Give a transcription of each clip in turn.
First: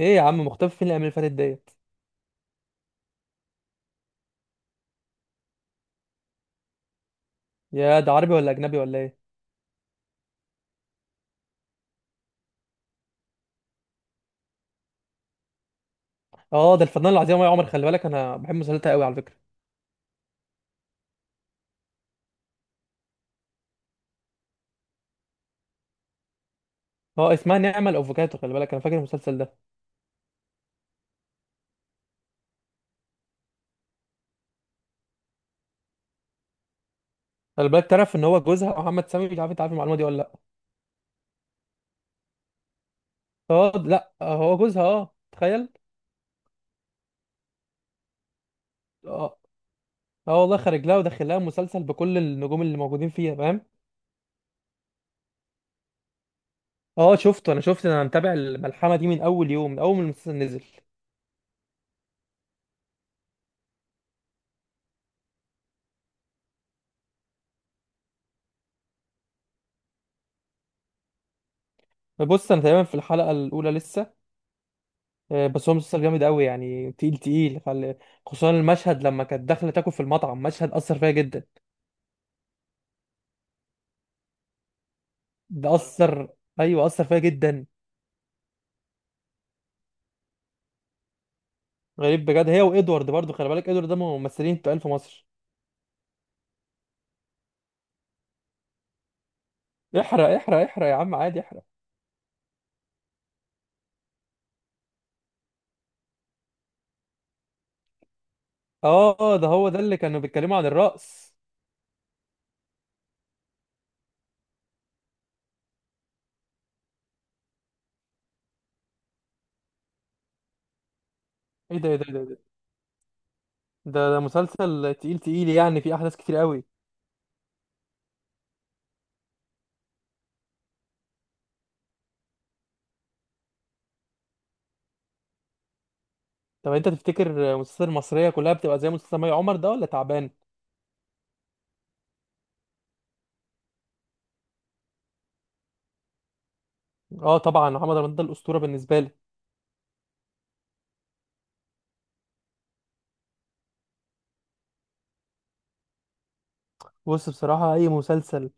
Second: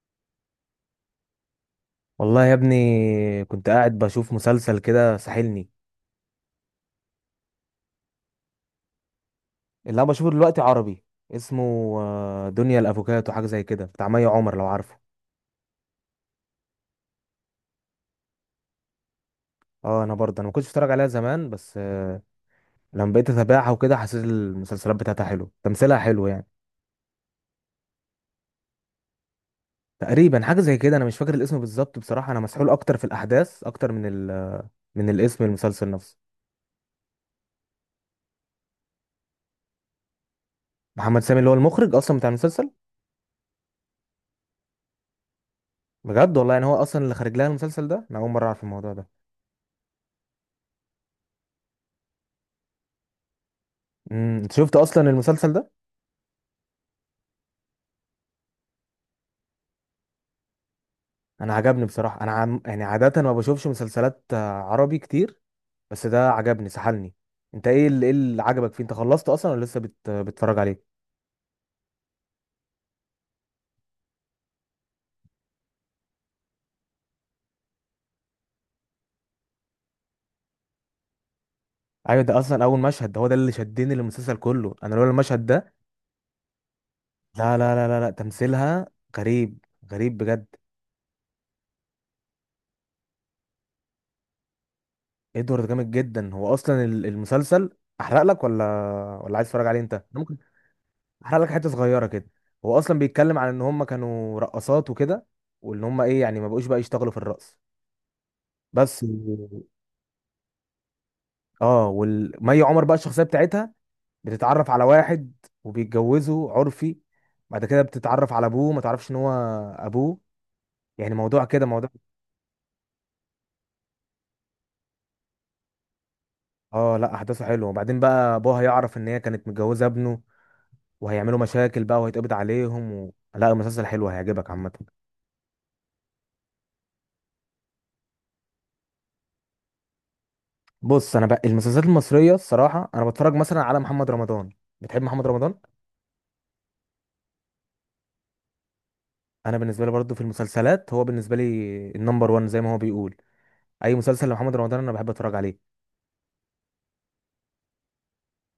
ايه يا عم، مختفي فين الايام اللي فاتت ديت؟ والله يا ابني، كنت قاعد بشوف مسلسل كده ساحلني. يا ده عربي ولا اجنبي ولا ايه؟ اللي انا بشوفه دلوقتي عربي. اسمه دنيا الافوكاتو، حاجه زي كده بتاع مي عمر لو عارفه. اه، ده الفنان العظيم يا عمر. خلي بالك انا بحب مسلسلاتها قوي على فكره. اه، انا برضه انا ما كنتش بتفرج عليها زمان، بس لما بقيت اتابعها وكده، حسيت المسلسلات بتاعتها حلو، تمثيلها حلو يعني. اه اسمها نعمة الافوكاتو. خلي بالك انا فاكر المسلسل ده. تقريبا حاجه زي كده، انا مش فاكر الاسم بالظبط بصراحه، انا مسحول اكتر في الاحداث اكتر من من الاسم المسلسل نفسه. خلي بالك، تعرف ان هو جوزها محمد سامي؟ مش عارف انت عارف المعلومه دي ولا لا. محمد سامي اللي هو المخرج اصلا بتاع المسلسل؟ اه لا هو جوزها، اه، تخيل. بجد والله! يعني هو اصلا اللي خرج لها المسلسل ده، انا اول مره اعرف الموضوع ده. اه. اه والله، خارج لها وداخل لها مسلسل بكل النجوم اللي موجودين فيها، فاهم؟ انت شفت اصلا المسلسل ده؟ اه شفته، انا شفت، انا متابع الملحمه دي من اول يوم، من اول ما المسلسل نزل. انا عجبني بصراحه، يعني عاده ما بشوفش مسلسلات عربي كتير، بس ده عجبني سحلني. انت إيه اللي عجبك فيه؟ انت خلصت اصلا ولا لسه بتتفرج عليه؟ بص انا تقريبا في الحلقه الاولى لسه. بس هو مسلسل جامد قوي يعني، تقيل تقيل، خصوصا المشهد لما كانت داخله تاكل في المطعم، مشهد اثر فيها جدا. ايوه ده اصلا اول مشهد، ده هو ده اللي شدني للمسلسل كله، انا لولا المشهد ده. ده اثر. ايوه اثر فيها لا جدا. لا لا لا، لا. تمثيلها غريب، غريب بجد. غريب بجد، هي وادوارد برضو. خلي بالك ادوارد ده ممثلين تقال في مصر. ادوارد جامد جدا، هو اصلا المسلسل، احرق لك ولا عايز تتفرج عليه انت؟ أنا احرق ممكن احرق احرق يا عم، عادي، احرق لك احرق. حته صغيره كده. هو اصلا بيتكلم عن ان هم كانوا رقصات وكده، وان هم ايه يعني، ما بقوش بقى يشتغلوا في الرقص، بس. اه ده هو ده اللي كانوا بيتكلموا عن الرقص. اه، والمي عمر بقى الشخصيه بتاعتها بتتعرف على واحد وبيتجوزه عرفي، بعد كده بتتعرف على ابوه، ما تعرفش ان هو ابوه، يعني موضوع كده ايه ده، موضوع. ايه ده، ايه ده، إيه ده؟ ده ده مسلسل تقيل تقيل يعني، فيه احداث كتير قوي. اه لا، احداثه حلوه، وبعدين بقى ابوها يعرف ان هي كانت متجوزه ابنه، وهيعملوا مشاكل بقى، وهيتقبض عليهم لا، المسلسل حلو هيعجبك عامه. طب انت تفتكر مسلسل المصريه كلها بتبقى زي مسلسل مي عمر ده ولا تعبان؟ بص، انا بقى المسلسلات المصريه الصراحه انا بتفرج مثلا على محمد رمضان. بتحب محمد رمضان؟ اه طبعا، محمد رمضان ده الاسطوره بالنسبه لي. انا بالنسبه لي برضو في المسلسلات، هو بالنسبه لي النمبر وان زي ما هو بيقول. اي مسلسل لمحمد رمضان انا بحب اتفرج عليه. بص بصراحه، اي مسلسل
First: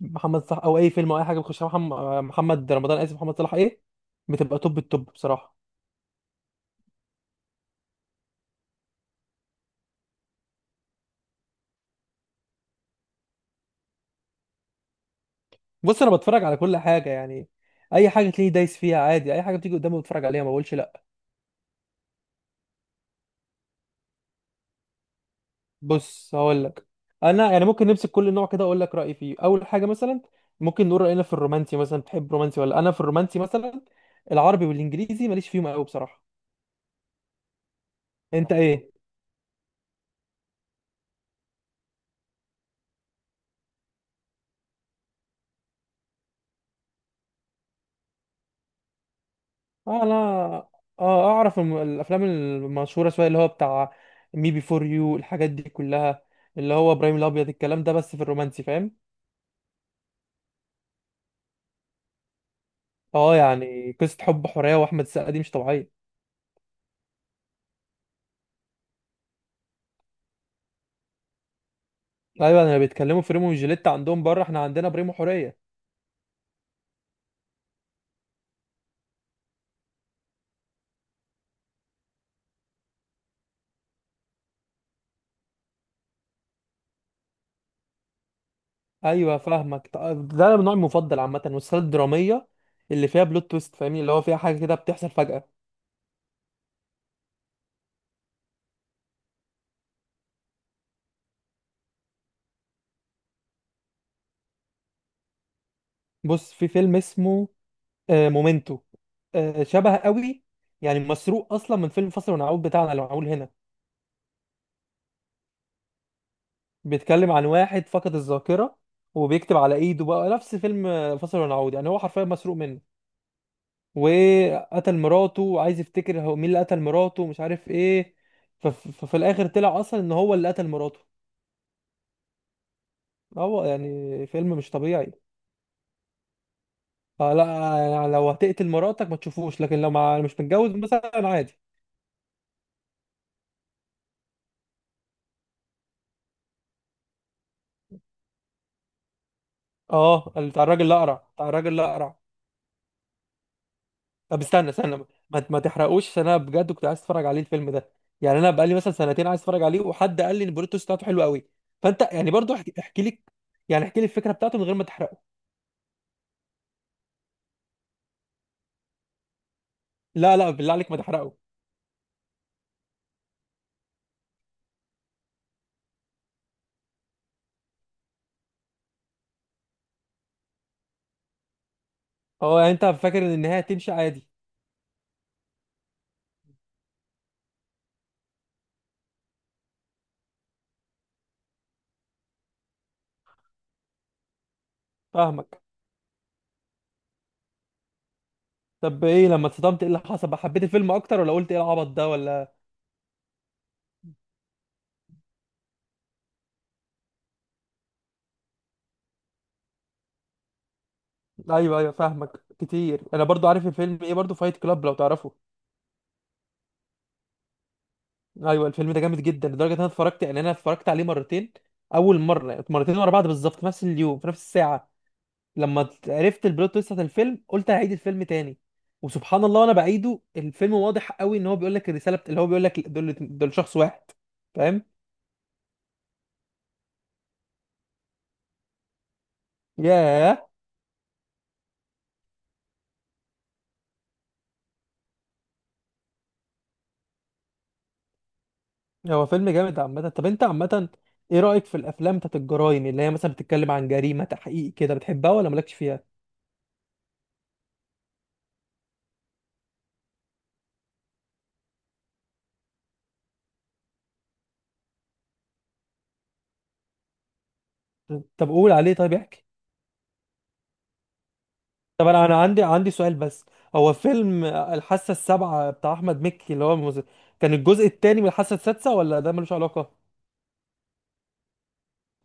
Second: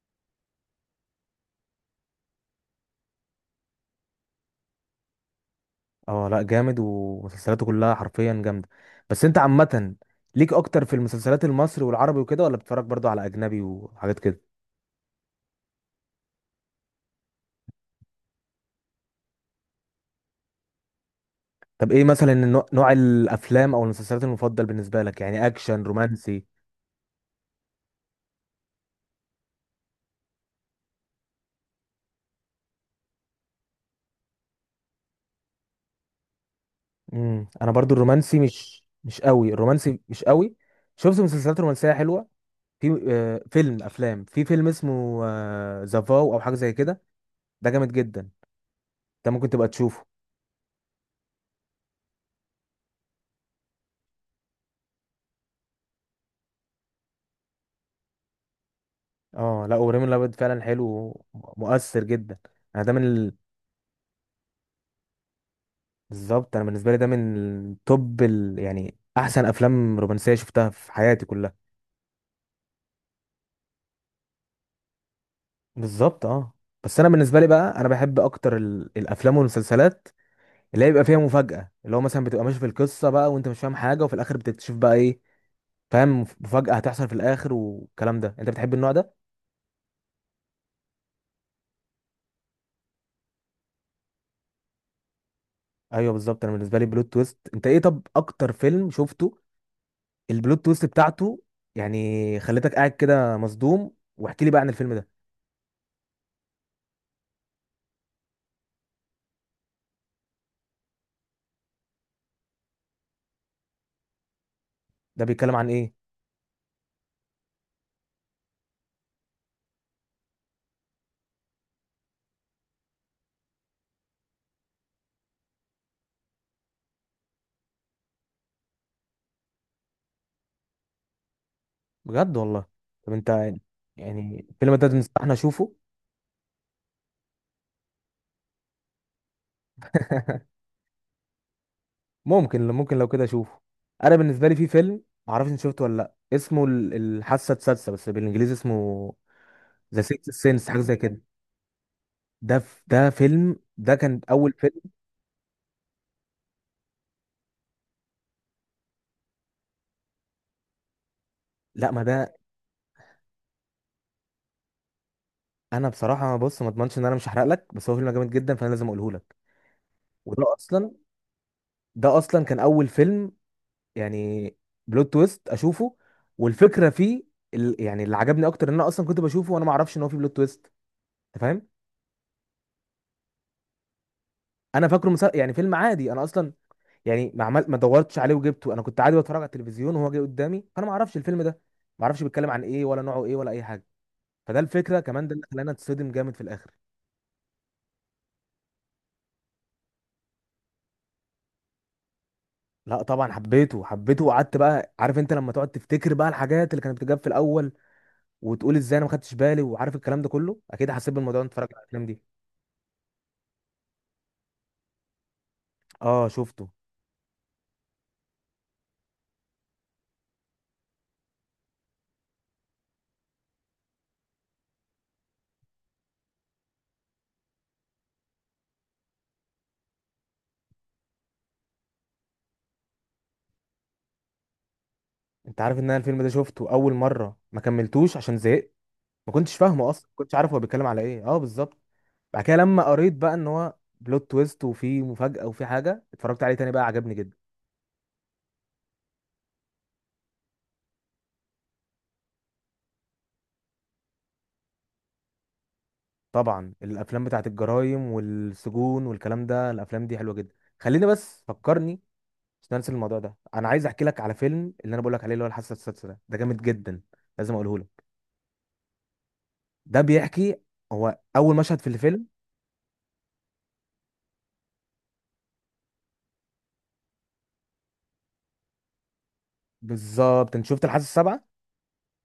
محمد صلاح او اي فيلم او اي حاجه بيخشها محمد، محمد رمضان، اسف محمد صلاح، ايه، بتبقى توب التوب بصراحه. اه لا، جامد، ومسلسلاته كلها حرفيا جامده. بس انت عامه، ليك اكتر في المسلسلات المصري والعربي وكده، ولا بتتفرج برضو على اجنبي وحاجات كده؟ بص انا بتفرج على كل حاجه يعني، اي حاجه تلاقيني دايس فيها عادي، اي حاجه بتيجي قدامي بتفرج عليها ما بقولش لا. طب ايه مثلا نوع الافلام او المسلسلات المفضل بالنسبه لك؟ يعني اكشن، بص رومانسي؟ هقول لك، انا يعني ممكن نمسك كل نوع كده اقول لك رايي فيه. اول حاجه مثلا، ممكن نقول راينا في الرومانسي مثلا. بتحب رومانسي ولا؟ انا في الرومانسي مثلا، العربي والانجليزي ماليش فيهم قوي بصراحه. انا برضو الرومانسي انت مش ايه؟ مش قوي، الرومانسي مش قوي. شفت مسلسلات رومانسيه حلوه، في فيلم اسمه ذا فاو او حاجه زي كده، ده جامد جدا، ده ممكن تبقى اه تشوفه. انا، اه اعرف الافلام المشهوره شويه، اللي هو بتاع مي بي فور يو، الحاجات دي كلها، اللي هو ابراهيم الابيض، الكلام ده، بس في الرومانسي فاهم. اه لا، ابراهيم الابيض فعلا حلو ومؤثر جدا، انا ده من. اه يعني قصه حب حوريه واحمد السقا دي مش طبيعيه. بالظبط، انا بالنسبه لي ده من توب يعني احسن افلام رومانسيه شفتها في حياتي كلها. ايوه انا بيتكلموا في ريمو وجيليتا عندهم بره، احنا عندنا بريمو حوريه. بالظبط اه، بس انا بالنسبه لي بقى انا بحب اكتر الافلام والمسلسلات اللي هي بيبقى فيها مفاجاه، اللي هو مثلا بتبقى ماشي في القصه بقى وانت مش فاهم حاجه، وفي الاخر بتكتشف بقى ايه. فاهم، مفاجاه هتحصل في الاخر والكلام ده، انت بتحب النوع ده؟ ايوه فاهمك. ده النوع المفضل عامه، والسلسله الدراميه اللي فيها بلوت تويست فاهمني، اللي هو فيها حاجه كده بتحصل فجاه. ايوه بالظبط، انا بالنسبه لي بلوت تويست. انت ايه، طب اكتر فيلم شفته البلوت تويست بتاعته؟ يعني خليتك قاعد كده مصدوم، واحكي لي بقى عن الفيلم ده، بص في فيلم اسمه مومنتو. شبه قوي، يعني مسروق اصلا من فيلم فاصل ونعود بتاعنا اللي معمول هنا. ده بيتكلم عن ايه؟ بيتكلم عن واحد فقد الذاكرة، وبيكتب على ايده بقى، نفس فيلم فاصل ونعود، يعني هو حرفيا مسروق منه. وقتل مراته وعايز يفتكر هو مين اللي قتل مراته ومش عارف ايه. فف- ففي الاخر طلع اصلا ان هو اللي قتل مراته. بجد والله! طب انت، هو يعني يعني فيلم مش الفيلم ده طبيعي. تنصحني اشوفه؟ لا يعني لو هتقتل مراتك ما تشوفوش، لكن لو مع مش متجوز مثلا عادي. ممكن لو كده اشوفه. انا بالنسبه لي في فيلم، معرفش انت شفته ولا لا، اسمه الحاسه السادسه، بس بالانجليزي اسمه ذا سيكس اه بتاع سينس حاجه الراجل زي كده، الاقرع، بتاع الراجل الاقرع. ده فيلم، ده كان طب اول استنى فيلم. استنى، ما تحرقوش، عشان انا بجد كنت عايز اتفرج عليه الفيلم ده. يعني انا بقالي مثلا سنتين عايز اتفرج عليه، وحد قال لي ان البلوت تويست بتاعته حلو قوي. لا ما فانت يعني ده، برضو احكي لي، يعني احكي لي الفكره بتاعته من غير ما تحرقه. انا بصراحه بص ما اضمنش ان انا مش هحرق لك، بس هو فيلم جامد جدا فانا لازم اقوله لك. لا لا، وده بالله عليك اصلا ما تحرقه. ده اصلا كان اول فيلم، يعني بلوت تويست اشوفه، والفكره فيه، يعني اللي عجبني اكتر ان انا اصلا كنت بشوفه وانا ما اعرفش ان هو فيه بلوت تويست، انت فاهم. هو يعني انت فاكر ان النهايه تمشي عادي. انا فاكره يعني فيلم عادي انا اصلا، يعني ما دورتش عليه وجبته، انا كنت عادي بتفرج على التلفزيون وهو جاي قدامي، فانا ما اعرفش الفيلم ده، ما اعرفش بيتكلم عن ايه ولا نوعه ايه ولا اي حاجه، فده الفكره كمان، ده اللي فاهمك. خلاني اتصدم جامد في الاخر. طب ايه لما اتصدمت، ايه اللي حصل بقى؟ حبيت الفيلم اكتر ولا قلت ايه العبط ده ولا؟ لا طبعا حبيته، حبيته، وقعدت بقى، عارف انت لما تقعد تفتكر بقى الحاجات اللي كانت بتجاب في الاول، وتقول ازاي انا ما خدتش بالي وعارف الكلام ده كله، اكيد حسيت بالموضوع وانت اتفرجت ايوه على ايوه الافلام دي. فاهمك. كتير. انا برضو عارف الفيلم ايه، برضو فايت كلاب، لو تعرفه. اه شفته. ايوه الفيلم ده جامد جدا، لدرجه ان انا اتفرجت، يعني انا اتفرجت عليه مرتين. اول مره مرتين ورا بعض بالظبط، في نفس اليوم في نفس الساعه. لما عرفت البلوت تويست بتاعت الفيلم، قلت هعيد الفيلم تاني. وسبحان الله، وانا بعيده الفيلم واضح قوي ان هو بيقول لك الرساله اللي هو بيقول لك دول دول شخص واحد، فاهم؟ انت عارف ان انا الفيلم ده شفته اول مره ما كملتوش عشان زهقت، ما كنتش فاهمه اصلا، ما كنتش ياه. عارف هو بيتكلم على ايه. اه بالظبط، بعد كده لما قريت بقى ان هو بلوت تويست وفي مفاجأة وفي حاجة، اتفرجت عليه تاني بقى عجبني جدا. هو فيلم جامد عامه. طب انت عامه ايه رايك في الافلام بتاعت الجرايم، اللي هي مثلا بتتكلم عن جريمه، تحقيق كده، بتحبها ولا مالكش فيها؟ طبعا الافلام بتاعت الجرايم والسجون والكلام ده، الافلام دي حلوة جدا. خليني بس فكرني، مش ننسى الموضوع ده، انا عايز احكي لك على فيلم، اللي انا بقول لك عليه، اللي هو الحاسة السادسة ده جامد جدا، لازم اقوله لك. طب قول عليه، طيب احكي. ده بيحكي، هو اول مشهد في طب انا، الفيلم. انا عندي، عندي سؤال بس. هو فيلم الحاسه السابعه بتاع احمد مكي اللي هو كان الجزء الثاني من الحاسه السادسه ولا ده ملوش علاقه؟ بالظبط، انت شفت الحاسة السابعة؟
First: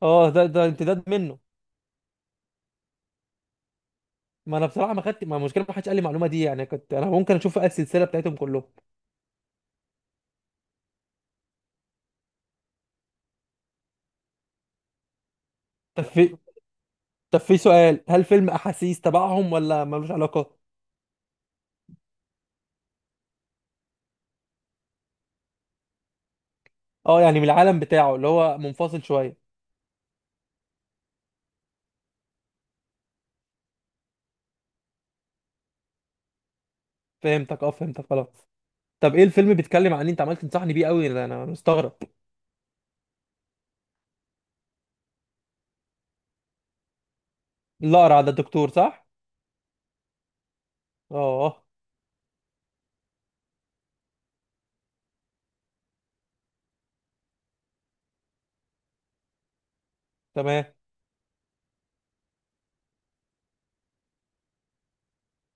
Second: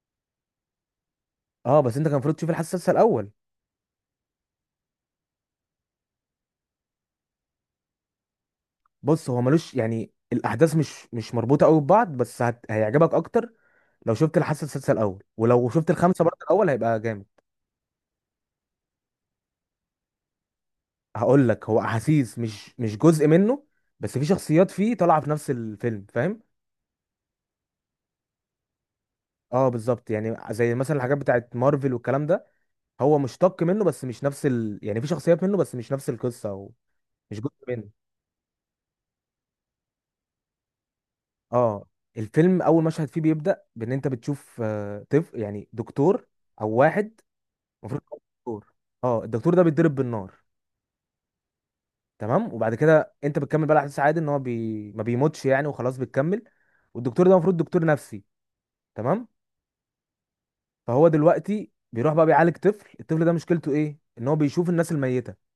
اه ده ده امتداد منه. اه، بس انت كان المفروض تشوف الحاسة السادسة الاول. ما انا بصراحه ما خدت، ما المشكله ما حدش قال لي المعلومه دي، يعني كنت انا ممكن اشوف بقى السلسله بتاعتهم كلهم. بص، هو ملوش يعني الاحداث مش مربوطه قوي ببعض، بس هيعجبك اكتر لو شفت الحاسه السادسه الاول، ولو شفت طب الخمسه برضه في الاول هيبقى جامد. طب في سؤال، هل فيلم احاسيس تبعهم ولا ملوش علاقه؟ هقول لك، هو احاسيس مش جزء منه، بس في شخصيات فيه طالعه في نفس الفيلم، فاهم. اه يعني من العالم بتاعه، اللي هو منفصل شويه. اه بالظبط، يعني زي مثلا الحاجات بتاعت مارفل والكلام ده، هو مشتق منه بس مش نفس يعني في شخصيات منه بس مش نفس القصه، او مش جزء فهمتك، اه منه. فهمتك خلاص. طب ايه الفيلم بيتكلم عن إيه؟ انت عمال تنصحني بيه قوي، انا أنا اه، مستغرب. الفيلم اول مشهد فيه بيبدا بان انت بتشوف طفل، يعني دكتور او واحد المفروض الاقرع ده الدكتور دكتور. صح؟ اه الدكتور ده بيتضرب بالنار، اه. تمام، وبعد كده انت بتكمل بقى الاحداث عادي، ان هو ما بيموتش يعني وخلاص بتكمل، والدكتور ده المفروض دكتور نفسي، تمام. تمام. فهو دلوقتي بيروح بقى بيعالج طفل، الطفل ده مشكلته ايه، ان هو بيشوف الناس الميتة.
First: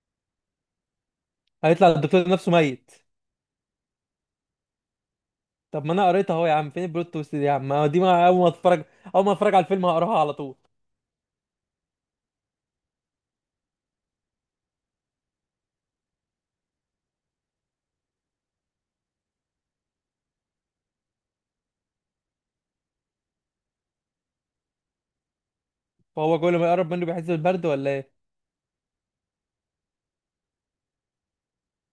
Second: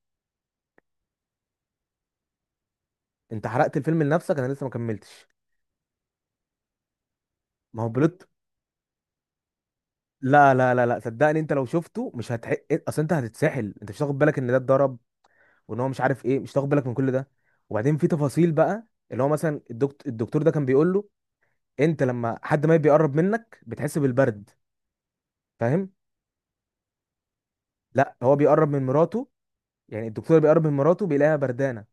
هيطلع الدكتور نفسه ميت. انت حرقت الفيلم لنفسك، انا لسه ما كملتش. طب ما انا قريتها اهو يا عم، فين البلوت تويست دي يا عم؟ ما ما هو دي ما بلوت. اول ما اتفرج، اول ما اتفرج على الفيلم هقراها على لا طول. لا لا لا، صدقني انت لو شفته مش هتح، اصل انت هتتسحل، انت مش هتاخد بالك ان ده اتضرب وان هو مش عارف ايه، مش هتاخد بالك من كل ده. وبعدين في تفاصيل بقى، اللي هو مثلا الدكتور ده كان بيقول له، انت لما حد ما بيقرب منك بتحس بالبرد، فاهم. فهو كل ما يقرب منه بيحس بالبرد ولا ايه؟ لا، هو بيقرب من مراته، يعني الدكتور بيقرب من مراته بيلاقيها بردانه،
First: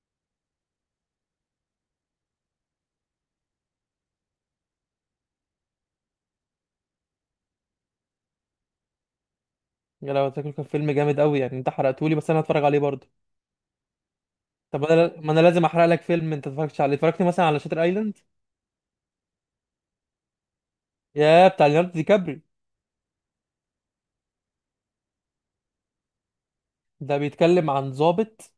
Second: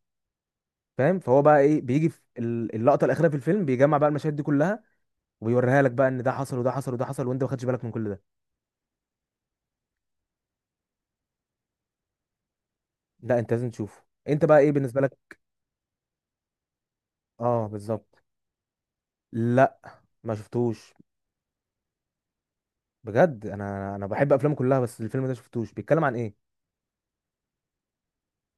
فاهم. فهو بقى ايه، بيجي في اللقطه الاخيره في الفيلم، بيجمع بقى المشاهد دي كلها، وبيوريها لك بقى ان ده حصل وده حصل وده حصل وانت ما خدتش بالك من كل ده. يا لو تاكل، كان فيلم جامد قوي يعني، انت حرقتولي، بس انا هتفرج عليه برضه. لا، انت لازم تشوفه. انت بقى ايه طب بالنسبه انا، ما لك؟ انا لازم احرق لك فيلم انت اتفرجتش عليه. اتفرجت مثلا على اه شاتر ايلاند؟ بالظبط. لا ما شفتوش. يا بتاع ليوناردو دي كابري. بجد! انا بحب افلامه كلها، بس الفيلم ده شفتوش، بيتكلم عن ايه؟ ده بيتكلم عن ضابط،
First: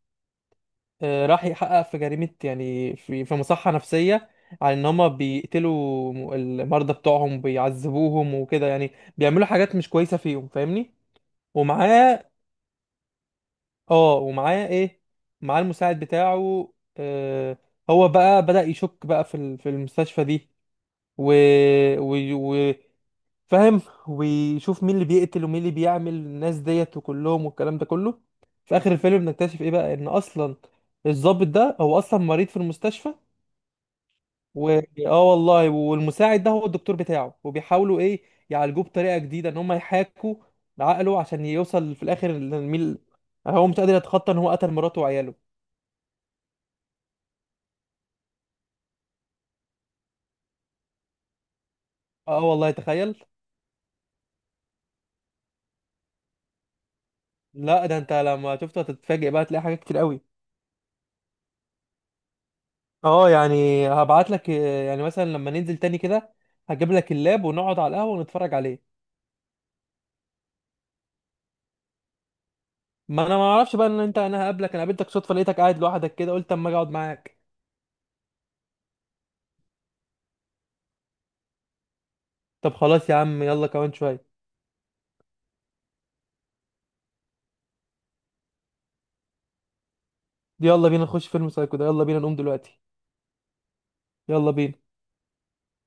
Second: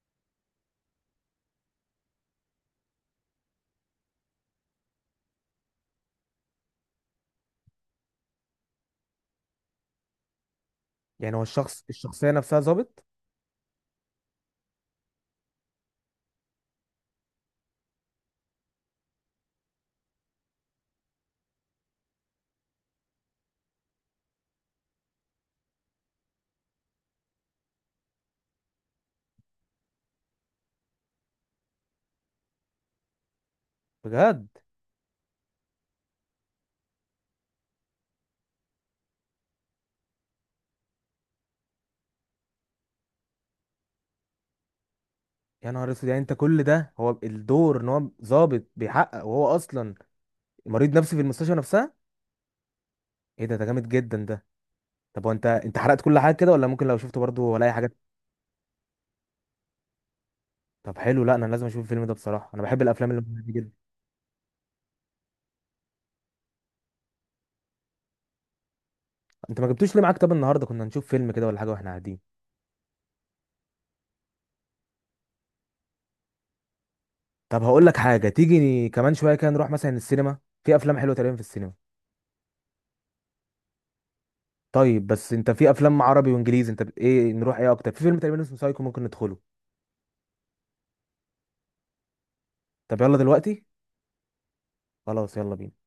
راح يحقق في جريمة يعني، في في مصحة نفسية، على ان هما بيقتلوا المرضى بتوعهم، بيعذبوهم وكده يعني، بيعملوا حاجات مش كويسة فيهم فاهمني. يعني هو ومعاه. الشخصيه نفسها ظابط؟ اه ومعاه ايه. معاه المساعد بتاعه. هو بقى بدأ يشك بقى في في المستشفى دي، و... و... و... فاهم؟ ويشوف مين اللي بيقتل ومين اللي بيعمل الناس ديت وكلهم والكلام ده كله. في اخر الفيلم بنكتشف ايه بقى، ان اصلا الضابط ده هو اصلا مريض في المستشفى. بجد! و، اه والله. والمساعد ده هو الدكتور بتاعه، وبيحاولوا ايه، يعالجوه بطريقه جديده، ان هم يحاكوا عقله عشان يوصل في الاخر لمين. هو مش قادر يتخطى ان هو قتل مراته وعياله. يا نهار اسود! يعني انت كل ده هو الدور ان هو ظابط بيحقق وهو اصلا مريض نفسي في المستشفى نفسها! اه والله تخيل. ايه ده جامد جدا ده. طب هو انت، حرقت كل حاجه كده، ولا ممكن لو شفته برضه ولا اي لا حاجه؟ ده انت لما شفته هتتفاجئ بقى، هتلاقي حاجات كتير قوي. طب حلو، لا انا لازم اشوف الفيلم ده بصراحه، انا بحب الافلام اللي اه دي جدا. يعني هبعت لك، يعني مثلا لما ننزل تاني كده هجيب لك اللاب ونقعد على القهوه ونتفرج عليه. انت ما جبتوش ليه معاك؟ طب النهارده كنا هنشوف فيلم كده ولا حاجه واحنا قاعدين. ما انا ما اعرفش بقى ان انت، انا هقابلك، انا قابلتك صدفه، لقيتك قاعد لوحدك كده قلت اما اجي اقعد معاك. طب هقول لك حاجه، تيجي كمان شويه كده نروح مثلا السينما، في افلام حلوه تقريبا في السينما. طب خلاص يا عم، يلا كمان شويه. طيب، بس انت في افلام عربي وانجليزي انت ايه؟ نروح ايه اكتر؟ في فيلم تقريبا اسمه سايكو، ممكن ندخله. يلا بينا نخش فيلم سايكو ده، يلا بينا نقوم دلوقتي. طب يلا دلوقتي. يلا بينا. خلاص يلا بينا.